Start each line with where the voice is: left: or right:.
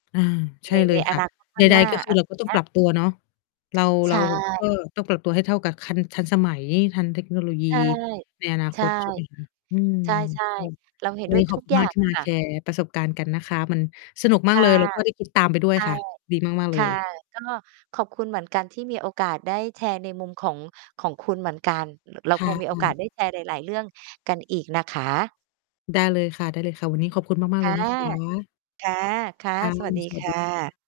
left: อา ใช
right: ใน
left: ่เล
right: ใน
left: ย
right: อ
left: ค่ะ
right: นาคตข้
left: ใด
right: างหน้า
left: ๆ ก็ค
right: อ
left: ือ
right: ะไ
left: เ
right: ร
left: ราก็ต้
right: เ
left: อ
right: ง
left: ง
right: ี้
left: ป
right: ย
left: รับตัวเนาะ เรา
right: ใ
left: เ
right: ช
left: รา ก
right: ่
left: ็ต้องปรับตัวให้เท่ากับคัน ทันสมัย ทันเทคโนโลยี
right: ใช่
left: ในอนา
right: ใช
left: ค
right: ่
left: ต ใช่ไหมคะ อืม
right: ใช่
left: ก็
right: ๆ เราเห็น
left: วัน
right: ด้ว
left: นี
right: ย
left: ้ข
right: ท
left: อ
right: ุ
left: บ
right: ก
left: คุ
right: อ
left: ณ
right: ย่
left: ม
right: า
left: าก
right: ง
left: ที่
right: อะ
left: มา
right: ค่ะ
left: แชร์ประสบการณ์กันนะคะ มันสนุก
right: ค
left: มาก
right: ่
left: เ
right: ะ
left: ลย แล้วก็ได้คิด ตามไปด้ว
right: ใช
left: ย
right: ่
left: ค่ะ ดีมาก ๆ เ
right: ค
left: ล
right: ่ะ
left: ย
right: ก็ขอบคุณเหมือนกันที่มีโอกาสได้แชร์ในมุม ของ ของคุณเหมือนกัน ร เรา
left: ค
right: ค
left: ่
right: งมีโอ
left: ะ
right: กาส
left: ๆ
right: ได้แชร์หลาย ๆ เรื่องกันอีกนะคะ
left: ได้เลยค่ะ ๆ วันนี้ขอบคุณมา
right: ค
left: ก ๆ เล
right: ่ะ
left: ยนะคะ
right: ค่ะ ค่ะ
left: ค่ะ
right: สวัสดี
left: สว
right: ค
left: ัสดี
right: ่ะ